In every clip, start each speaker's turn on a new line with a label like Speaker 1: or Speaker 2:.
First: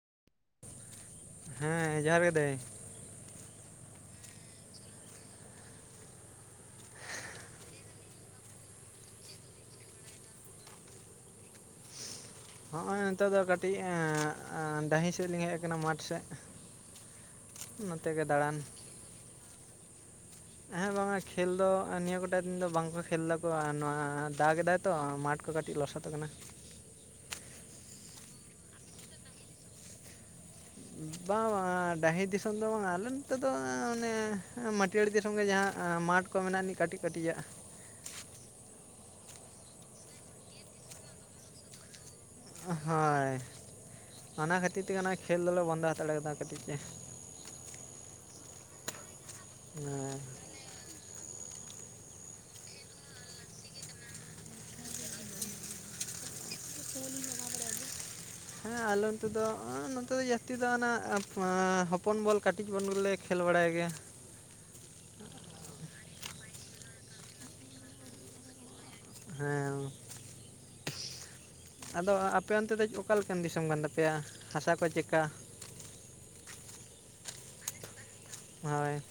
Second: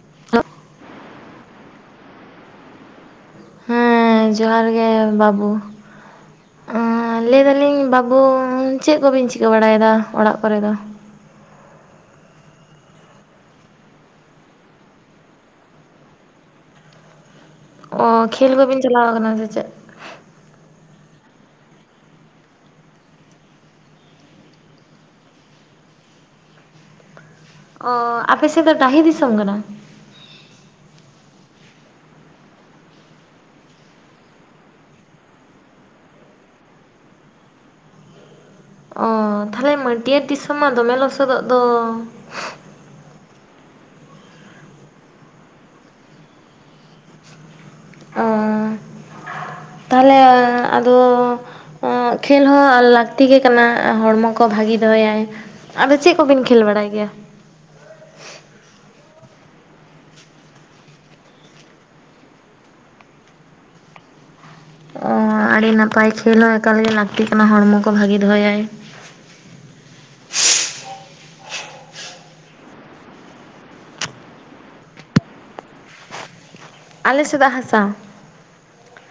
Speaker 1: [unintelligible]
Speaker 2: ᱦᱮᱸ ᱡᱚᱦᱟᱨ ᱜᱮ ᱫᱟᱹᱭ,
Speaker 1: ᱦᱮᱸ ᱡᱚᱦᱟᱨ ᱜᱮ ᱵᱟᱹᱵᱩ, ᱞᱟᱹᱭ ᱮ ᱫᱟᱞᱤᱧ ᱵᱟᱹᱵᱩ ᱪᱮᱫ ᱠᱚᱵᱤᱱ ᱪᱤᱠᱟᱹ ᱵᱟᱲᱟᱭᱮᱫᱟ ᱚᱲᱟᱜ ᱠᱚᱨᱮ ᱫᱚ?
Speaker 2: ᱦᱚᱸᱜᱼᱚᱭ ᱱᱤᱛᱚᱜ ᱫᱚ ᱠᱟᱹᱴᱤᱡ ᱰᱟᱺᱦᱤ ᱥᱮᱫ ᱞᱤᱧ ᱦᱮᱡ ᱟᱠᱟᱱᱟ ᱢᱟᱴ ᱥᱮᱫ᱾
Speaker 1: ᱚ
Speaker 2: ᱱᱚᱛᱮ ᱜᱮ
Speaker 1: ᱠᱷᱮᱞ
Speaker 2: ᱫᱟᱬᱟᱱ
Speaker 1: ᱠᱚᱵᱤᱱ ᱪᱟᱞᱟᱣ ᱟᱠᱟᱱᱟ ᱥᱮ ᱪᱮᱫ?
Speaker 2: ᱦᱮᱸ ᱵᱟᱝᱟ ᱠᱷᱮᱞ ᱫᱚ ᱱᱤᱭᱟᱹ ᱜᱚᱴᱟ ᱫᱤᱱ ᱫᱚ ᱵᱟᱝᱠᱚ ᱠᱷᱮᱞ ᱫᱟᱠᱚ, ᱱᱚᱣᱟ ᱫᱟᱜ ᱜᱮᱫᱟᱭ ᱛᱚ ᱢᱟᱴᱷ ᱠᱚ ᱠᱟᱹᱴᱤᱡ ᱞᱚᱥᱚᱫ ᱟᱠᱟᱱᱟ᱾
Speaker 1: ᱚ ᱟᱯᱮ ᱥᱮᱫ ᱫᱚ ᱰᱟᱦᱤ ᱫᱤᱥᱚᱢ ᱠᱟᱱᱟ?
Speaker 2: ᱵᱟᱝ ᱵᱟᱝ ᱰᱟᱹᱸᱦᱤ ᱫᱤᱥᱚᱢ ᱫᱚ ᱵᱟᱝᱼᱟ ᱟᱞᱮ ᱱᱚᱛᱮ ᱫᱚ ᱚᱱᱮ ᱢᱟᱹᱴᱭᱟᱹᱲᱤ ᱫᱤᱥᱚᱢ ᱜᱮ ᱡᱟᱦᱟᱸ ᱢᱟᱴᱷ ᱠᱚ ᱢᱮᱱᱟᱜᱼᱟ ᱟᱹᱱᱤᱡ ᱠᱟᱹᱴᱤᱡ ᱠᱟᱹᱴᱤᱡᱟᱜ,
Speaker 1: ᱚᱻ ᱛᱟᱦᱚᱞᱮ ᱢᱟᱹᱴᱤᱭᱟᱹᱲ ᱫᱤᱥᱚᱢ ᱢᱟ ᱫᱚᱢᱮ ᱞᱚᱥᱚᱫᱚᱜ ᱫᱚ,
Speaker 2: ᱦᱳᱭ, ᱚᱱᱟ ᱠᱷᱟᱹᱛᱤᱨ ᱛᱮᱜᱮ ᱱᱚᱜᱼᱚᱭ ᱠᱷᱮᱞ ᱫᱚᱞᱮ ᱵᱚᱱᱫᱚ ᱦᱟᱛᱟᱲᱮ ᱠᱟᱫᱟ ᱠᱟᱹᱴᱤᱡ ᱛᱮ᱾
Speaker 1: ᱚ, ᱛᱟᱦᱞᱮ ᱟᱫᱚ ᱠᱷᱮᱞ ᱦᱚᱸ ᱞᱟᱹᱠᱛᱤ ᱜᱮ ᱠᱟᱱᱟ ᱦᱚᱲᱢᱚ ᱠᱚ ᱠᱚ ᱵᱷᱟᱜᱤ ᱫᱚᱦᱚᱭᱟᱭ᱾ ᱟᱫᱚ ᱪᱮᱫ ᱠᱚᱵᱤᱱ ᱠᱷᱮᱞ ᱵᱟᱲᱟᱭ ᱜᱮᱭᱟ?
Speaker 2: ᱦᱮᱸ ᱟᱞᱮ ᱱᱚᱛᱮ ᱫᱚ ᱱᱚᱛᱮ ᱫᱚ ᱡᱟᱹᱥᱛᱤ ᱫᱚ ᱦᱚᱯᱚᱱ ᱵᱚᱞ ᱠᱟᱹᱴᱤᱡ ᱵᱚᱱ ᱜᱮᱞᱮ ᱠᱷᱮᱞ ᱵᱟᱲᱟᱭ ᱜᱮᱭᱟ᱾
Speaker 1: ᱚ, ᱟᱹᱰᱤ ᱱᱟᱯᱟᱭ ᱠᱷᱮᱞ ᱦᱚᱸ ᱮᱠᱟᱞᱜᱮ ᱞᱟᱹᱠᱛᱤ ᱠᱟᱱᱟ ᱦᱚᱲᱢᱚ ᱠᱚ ᱵᱷᱟᱜᱮ ᱫᱚᱦᱚᱭᱟᱭ᱾
Speaker 2: ᱦᱮᱸ, ᱟᱫᱚ ᱟᱯᱮ ᱚᱱᱛᱮ ᱫᱚ ᱚᱠᱟᱞᱮᱠᱟᱱ ᱫᱤᱥᱚᱢ ᱠᱟᱱ ᱛᱟᱯᱮᱭᱟ ᱦᱟᱥᱟ ᱠᱚ ᱪᱮᱫ ᱠᱟ?
Speaker 1: ᱟᱞᱮᱥᱮᱫᱟᱜ ᱦᱟᱥᱟ?
Speaker 2: ᱦᱳᱭ,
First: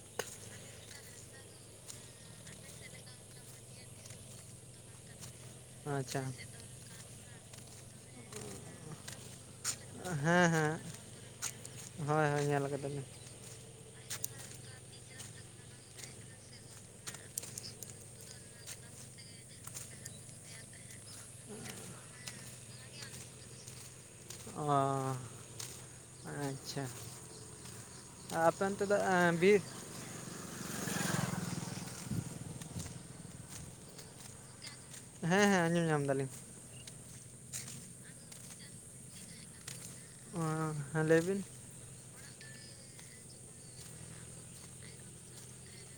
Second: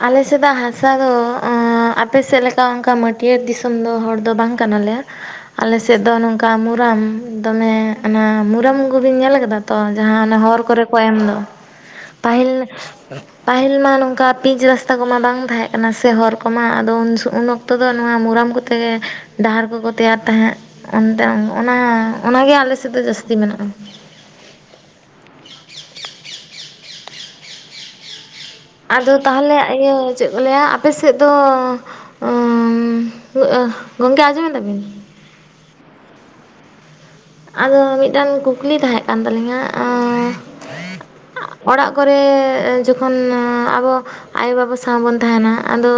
Speaker 1: ᱟᱞᱮ ᱥᱮᱫᱟᱜ ᱦᱟᱥᱟ ᱫᱚ ᱚᱸ ᱟᱯᱮ ᱥᱮᱫ ᱞᱮᱠᱟ ᱚᱱᱠᱟ ᱢᱟᱹᱴᱭᱟᱹᱲ ᱫᱤᱥᱚᱢ ᱫᱚ ᱦᱚᱲ ᱫᱚ ᱵᱟᱝ ᱠᱟᱱᱟᱞᱮ᱾ ᱟᱞᱮᱥᱮᱫ ᱫᱚ
Speaker 2: ᱟᱪᱪᱷᱟ
Speaker 1: ᱱᱚᱝᱠᱟ ᱢᱩᱨᱟᱢ ᱫᱚᱢᱮ᱾ ᱚᱱᱟ ᱢᱩᱨᱟᱢ ᱠᱚᱵᱤᱱ ᱧᱮᱞ ᱟᱠᱟᱫᱟ ᱛᱚ ᱡᱟᱦᱟᱸ ᱚᱱᱟ
Speaker 2: ᱦᱮᱸ
Speaker 1: ᱦᱚᱨ
Speaker 2: ᱦᱮᱸ
Speaker 1: ᱠᱚᱨᱮ ᱠᱚ ᱮᱢ ᱫᱚ?
Speaker 2: ᱦᱳᱭ ᱦᱳᱭ
Speaker 1: ᱯᱟᱹᱦᱤᱞ
Speaker 2: ᱧᱮᱞ ᱠᱟᱫᱟᱞᱤᱧ
Speaker 1: ᱯᱟᱹᱦᱤᱞ ᱢᱟ ᱱᱚᱝᱠᱟ ᱯᱤᱪ ᱨᱟᱥᱛᱟ ᱠᱚᱢᱟ ᱵᱟᱝ ᱛᱟᱦᱮᱸ ᱠᱟᱱᱟ ᱥᱮ ᱦᱚᱨ ᱠᱚᱢᱟ ᱟᱫᱚ ᱩᱱ ᱚᱠᱛᱚ ᱫᱚ ᱱᱚᱣᱟ ᱢᱩᱨᱟᱢ ᱠᱚᱛᱮ ᱜᱮ ᱰᱟᱦᱟᱨ ᱠᱚᱠᱚ ᱛᱮᱭᱟᱨ ᱛᱟᱦᱮᱸᱫ ᱚᱱᱛᱮ ᱚᱱᱟ ᱚᱱᱟᱜᱮ ᱟᱞᱮ ᱥᱮᱫ ᱫᱚ ᱡᱟᱹᱥᱛᱤ ᱢᱮᱱᱟᱜᱼᱟ᱾
Speaker 2: ᱚᱻ ᱟᱪᱪᱷᱟ᱾ ᱟᱯᱮ ᱚᱱᱛᱮ ᱫᱚ
Speaker 1: ᱟᱫᱚ ᱛᱟᱦᱚᱞᱮ
Speaker 2: ᱵᱤᱨ
Speaker 1: ᱤᱭᱟᱹ ᱪᱮᱫ ᱠᱚ ᱞᱟᱹᱭᱟ ᱟᱯᱮ ᱥᱮᱫ ᱫᱚ ᱩᱸᱻ ᱜᱚᱝᱠᱮ ᱟᱸᱡᱚᱢᱮᱫᱟᱵᱤᱱ?
Speaker 2: ᱦᱮᱸ ᱦᱮᱸ ᱟᱸᱡᱚᱢ ᱧᱟᱢ ᱫᱟᱞᱤᱧ᱾
Speaker 1: ᱟᱫᱚ ᱢᱤᱫᱴᱟᱱ ᱠᱩᱠᱞᱤ ᱛᱟᱦᱮᱸᱜ ᱠᱟᱱ ᱛᱟᱞᱤᱝᱟ᱾
Speaker 2: ᱚ ᱦᱮᱸ ᱞᱟᱹᱭ ᱵᱤᱱ᱾
Speaker 1: ᱚᱲᱟᱜ ᱠᱚᱨᱮ ᱡᱚᱠᱷᱚᱱ ᱟᱵᱚ ᱟᱭᱳ ᱵᱟᱵᱟ ᱥᱟᱶ ᱵᱚᱱ ᱛᱟᱦᱮᱱᱟ, ᱟᱫᱚ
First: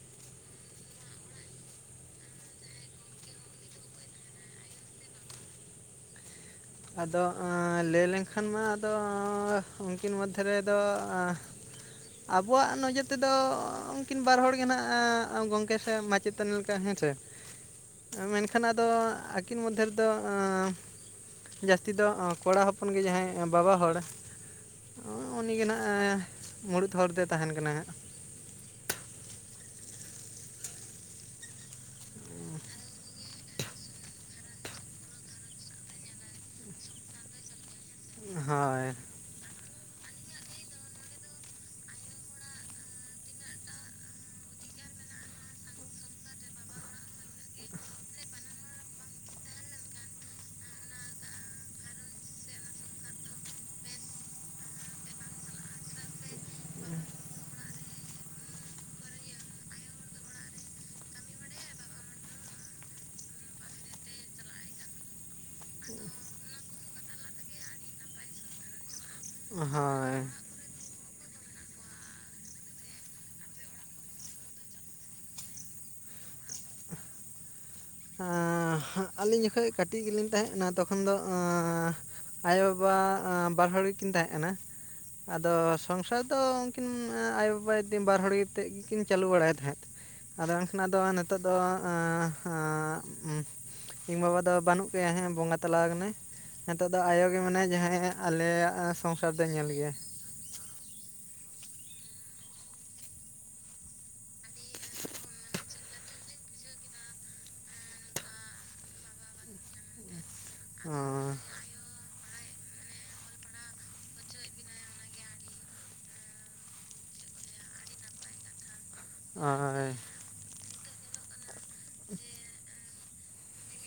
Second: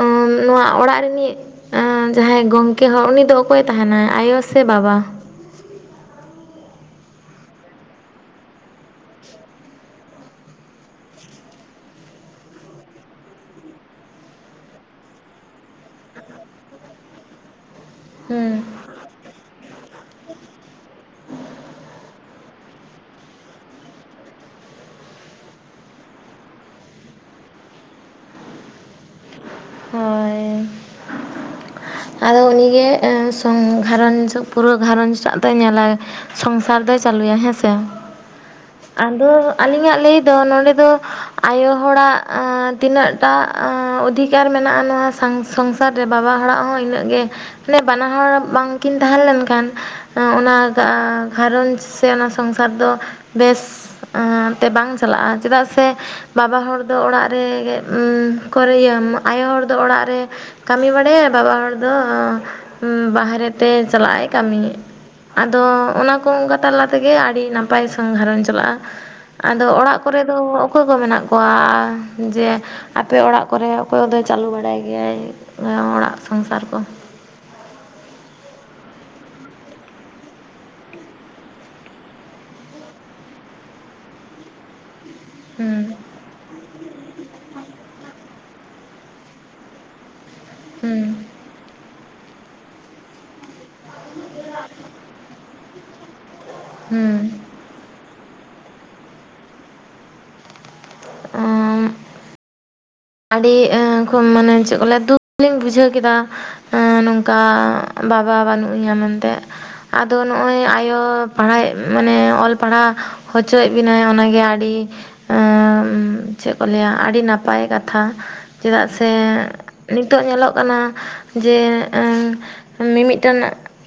Speaker 1: ᱚᱸ ᱱᱚᱣᱟ ᱚᱲᱟᱜ ᱨᱤᱱᱤᱡ ᱮᱸ ᱡᱟᱦᱟᱸᱭ ᱜᱚᱢᱴᱝᱠᱮ ᱦᱚᱲ ᱩᱱᱤ ᱫᱚ ᱚᱠᱚᱭ ᱛᱟᱦᱮᱱᱟᱭ ᱟᱭᱳ ᱥᱮ ᱵᱟᱵᱟ?
Speaker 2: ᱟᱫᱚ ᱟᱸ ᱞᱟᱹᱭ ᱞᱮᱱᱠᱷᱟᱱ ᱢᱟ ᱟᱫᱚ, ᱩᱱᱠᱤᱱ ᱢᱚᱫᱽᱫᱷᱮ ᱨᱮᱫᱚ ᱟ ᱟᱵᱚᱣᱟᱜ ᱱᱚᱡᱚᱨ ᱛᱮᱫᱚ ᱩᱱᱠᱤᱱ ᱵᱟᱨ ᱦᱚᱲ ᱜᱮ ᱱᱟᱜ ᱜᱚᱝᱠᱮ ᱥᱮ ᱢᱟᱪ ᱪᱮᱛᱟᱱ ᱞᱮᱠᱟ ᱦᱮᱸ ᱥᱮ,
Speaker 1: [inaudible]
Speaker 2: ᱮᱸ ᱢᱮᱱᱠᱷᱟᱱ ᱟᱫᱚ ᱟᱹᱠᱤᱱ ᱢᱚᱫᱽᱫᱷᱮ ᱨᱮᱫᱚ ᱮᱸ ᱡᱟᱹᱥᱛᱤ ᱫᱚ ᱚ ᱠᱚᱲᱟ ᱦᱚᱯᱚᱱ ᱜᱮ ᱡᱟᱦᱟᱸᱭ ᱵᱟᱵᱟ ᱦᱚᱲ ᱩᱸ ᱩᱱᱤ ᱜᱮ ᱱᱟᱦᱟᱜ ᱮᱸᱢᱩᱲᱩᱫ ᱦᱚᱲ ᱫᱚᱭ ᱛᱟᱦᱮᱱ ᱠᱟᱱᱟ ᱦᱟᱸᱜ᱾
Speaker 1: ᱦᱳᱭ᱾ ᱟᱫᱚ ᱩᱱᱤ ᱜᱮ ᱮᱸ ᱥᱚᱝ ᱜᱷᱟᱨᱚᱸᱡᱽ ᱯᱩᱨᱟᱹ ᱜᱷᱟᱨᱚᱸᱡᱽ ᱴᱟᱜ ᱫᱚᱭ ᱧᱮᱞᱟᱭ᱾ ᱥᱚᱝᱥᱟᱨ ᱫᱚᱭ ᱪᱟᱹᱞᱩᱭᱟ, ᱦᱮᱸ ᱥᱮ?
Speaker 2: ᱦᱳᱭ᱾
Speaker 1: ᱟᱫᱚ ᱟᱹᱞᱤᱧᱟᱜ ᱞᱟᱹᱭ ᱫᱚ ᱱᱚᱰᱮ ᱫᱚ ᱟᱭᱳ ᱦᱚᱲᱟᱜ ᱮᱸ ᱛᱤᱱᱟᱹᱜ ᱴᱟ ᱮᱸ ᱚᱫᱷᱤ ᱠᱟᱨ ᱢᱮᱱᱟᱜᱼᱟ ᱱᱚᱣᱟ ᱥᱟᱝ ᱥᱚᱝᱥᱟᱨ ᱨᱮ ᱵᱟᱵᱟ ᱦᱚᱲᱟᱜ ᱦᱚᱸ ᱤᱱᱟᱹᱜ ᱜᱮ ᱢᱟᱱᱮ ᱵᱟᱱᱟ ᱦᱚᱲᱟᱜ ᱵᱟᱝᱠᱤᱱ ᱛᱟᱦᱮᱸ ᱞᱮᱱᱠᱷᱟᱱ ᱮᱸ ᱚᱱᱟ ᱜᱟ ᱜᱷᱟᱨᱚᱸᱡᱽ ᱥᱮ ᱚᱱᱟ ᱥᱚᱝᱥᱟᱨ ᱫᱚ ᱵᱮᱥ ᱮᱸ ᱛᱮ ᱵᱟᱝ ᱪᱟᱞᱟᱜᱼᱟ ᱪᱮᱫᱟᱜ ᱥᱮ ᱵᱟᱵᱟ ᱦᱚᱲ ᱫᱚ ᱚᱲᱟᱜ ᱨᱮ ᱜᱮ ᱠᱚᱨᱮ ᱤᱭᱟᱹᱢ ᱟᱭᱳ ᱦᱚᱲ ᱫᱚ ᱚᱲᱟᱜ ᱨᱮ ᱠᱟᱹᱢᱤ ᱵᱟᱲᱟᱭᱟᱭ ᱵᱟᱵᱟ ᱦᱚᱲ ᱫᱚ ᱩᱸ ᱵᱟᱦᱨᱮ ᱛᱮ ᱪᱟᱞᱟᱜ ᱟᱭ ᱠᱟᱹᱢᱤ᱾ ᱟᱫᱚ ᱚᱱᱟ ᱠᱚ ᱚᱱᱠᱟ ᱛᱟᱞᱟ ᱛᱮᱜᱮ ᱟᱹᱰᱤ ᱱᱟᱯᱟᱭ ᱥᱚᱝ ᱜᱷᱟᱨᱚᱧᱡ ᱪᱟᱞᱟᱜᱼᱟ᱾ ᱟᱫᱚ ᱚᱲᱟᱜ
Speaker 2: ᱦᱳᱭ
Speaker 1: ᱠᱚᱨᱮ ᱫᱚ ᱚᱠᱚᱭ ᱠᱚ ᱢᱮᱱᱟᱜ ᱠᱚᱣᱟ ᱡᱮ ᱟᱯᱮ ᱚᱲᱟᱜ ᱠᱚᱨᱮᱜ? ᱚᱠᱚᱭ ᱫᱚᱭ ᱪᱟᱹᱞᱩ ᱵᱟᱲᱟᱭ ᱜᱮᱭᱟᱭ ᱚᱲᱟᱜ ᱥᱚᱝᱥᱟᱨ ᱠᱚ?
Speaker 2: ᱮᱸᱻ ᱟᱹᱞᱤᱧ ᱡᱚᱠᱷᱚᱡ ᱠᱟᱹᱴᱤᱡ ᱜᱮᱞᱤᱧ ᱛᱟᱦᱮᱸᱜ ᱠᱟᱱᱟ ᱛᱚᱠᱷᱚᱱ ᱫᱚ ᱮᱸ ᱟᱭᱳ ᱵᱟᱵᱟ ᱮᱸ ᱵᱟᱨ ᱦᱚᱲ ᱜᱮᱠᱤᱱ ᱛᱟᱦᱮᱸᱜ ᱠᱟᱱᱟ ᱟᱫᱚ
Speaker 1: ᱦᱩᱸ
Speaker 2: ᱥᱚᱝᱥᱟᱨ ᱫᱚ [unintelligible] ᱟᱭᱳ ᱵᱟᱵᱟ [unintelligible] ᱵᱟᱨ ᱦᱚᱲ ᱜᱮᱛᱮᱫ ᱜᱮᱠᱤᱱ ᱪᱟᱹᱞᱩ ᱵᱟᱲᱟᱭ ᱛᱟᱦᱮᱸᱫ᱾ ᱟᱫᱚ ᱮᱱᱠᱷᱱᱟᱜ ᱟᱫᱚ
Speaker 1: ᱦᱩᱸ
Speaker 2: ᱱᱤᱛᱚᱜ ᱫᱚ ᱮᱸᱻᱮᱸ ᱩᱸ ᱤᱧ ᱵᱟᱵᱟ ᱫᱚ ᱵᱟᱹᱱᱩᱜ ᱜᱮᱭᱟᱭ ᱦᱮᱸ ᱵᱚᱸᱜᱟ ᱛᱟᱞᱟ ᱟᱠᱟᱱᱟᱭ, ᱦᱤᱛᱚᱜ ᱫᱚ
Speaker 1: ᱦᱩᱸ
Speaker 2: ᱟᱭᱳ ᱜᱮ ᱢᱮᱱᱟᱭᱟ ᱡᱟᱦᱟᱸᱭ ᱟᱞᱮᱭᱟᱜ ᱥᱚᱝᱥᱟᱨ ᱫᱚᱭ ᱧᱮᱞ ᱜᱮᱭᱟᱭ᱾
Speaker 1: ᱚᱸ᱾ ᱟᱹᱰᱤ ᱮᱸ [unintelligible] ᱢᱟᱱᱮ ᱪᱮᱫ ᱠᱚ ᱞᱟᱹᱭᱟ ᱫᱩᱠᱷ ᱞᱤᱧ ᱵᱩᱡᱷᱟᱹᱣ ᱠᱮᱫᱟ᱾ ᱮᱸ ᱱᱚᱝᱠᱟ ᱵᱟᱵᱟ ᱵᱟᱹᱱᱩᱜ ᱮᱭᱟ ᱢᱮᱱᱛᱮᱜ ᱟᱫᱚ ᱱᱚᱜᱼᱚᱭ ᱟᱭᱳ ᱯᱟᱲᱦᱟᱭ ᱢᱟᱱᱮ ᱚᱞ ᱯᱟᱲᱦᱟᱣ ᱦᱚᱪᱚᱭᱮᱫ ᱵᱮᱤᱱᱟᱭ ᱚᱱᱟᱜᱮ ᱟᱹᱰᱤ ᱮᱸ ᱪᱮᱫ ᱠᱚ ᱞᱟᱹᱭᱟ ᱟᱹᱰᱤ ᱱᱟᱯᱟᱭ [unintelligible] ᱛᱷᱟ ᱪᱮᱫᱟᱜ ᱥᱮ
Speaker 2: ᱦᱳᱭ
Speaker 1: ᱱᱤᱛᱚᱜ ᱧᱮᱞᱚᱜ ᱠᱟᱱᱟ ᱡᱮ
Speaker 2: [inaudible]
Speaker 1: ᱢᱤᱼᱢᱤᱫᱴᱮᱱ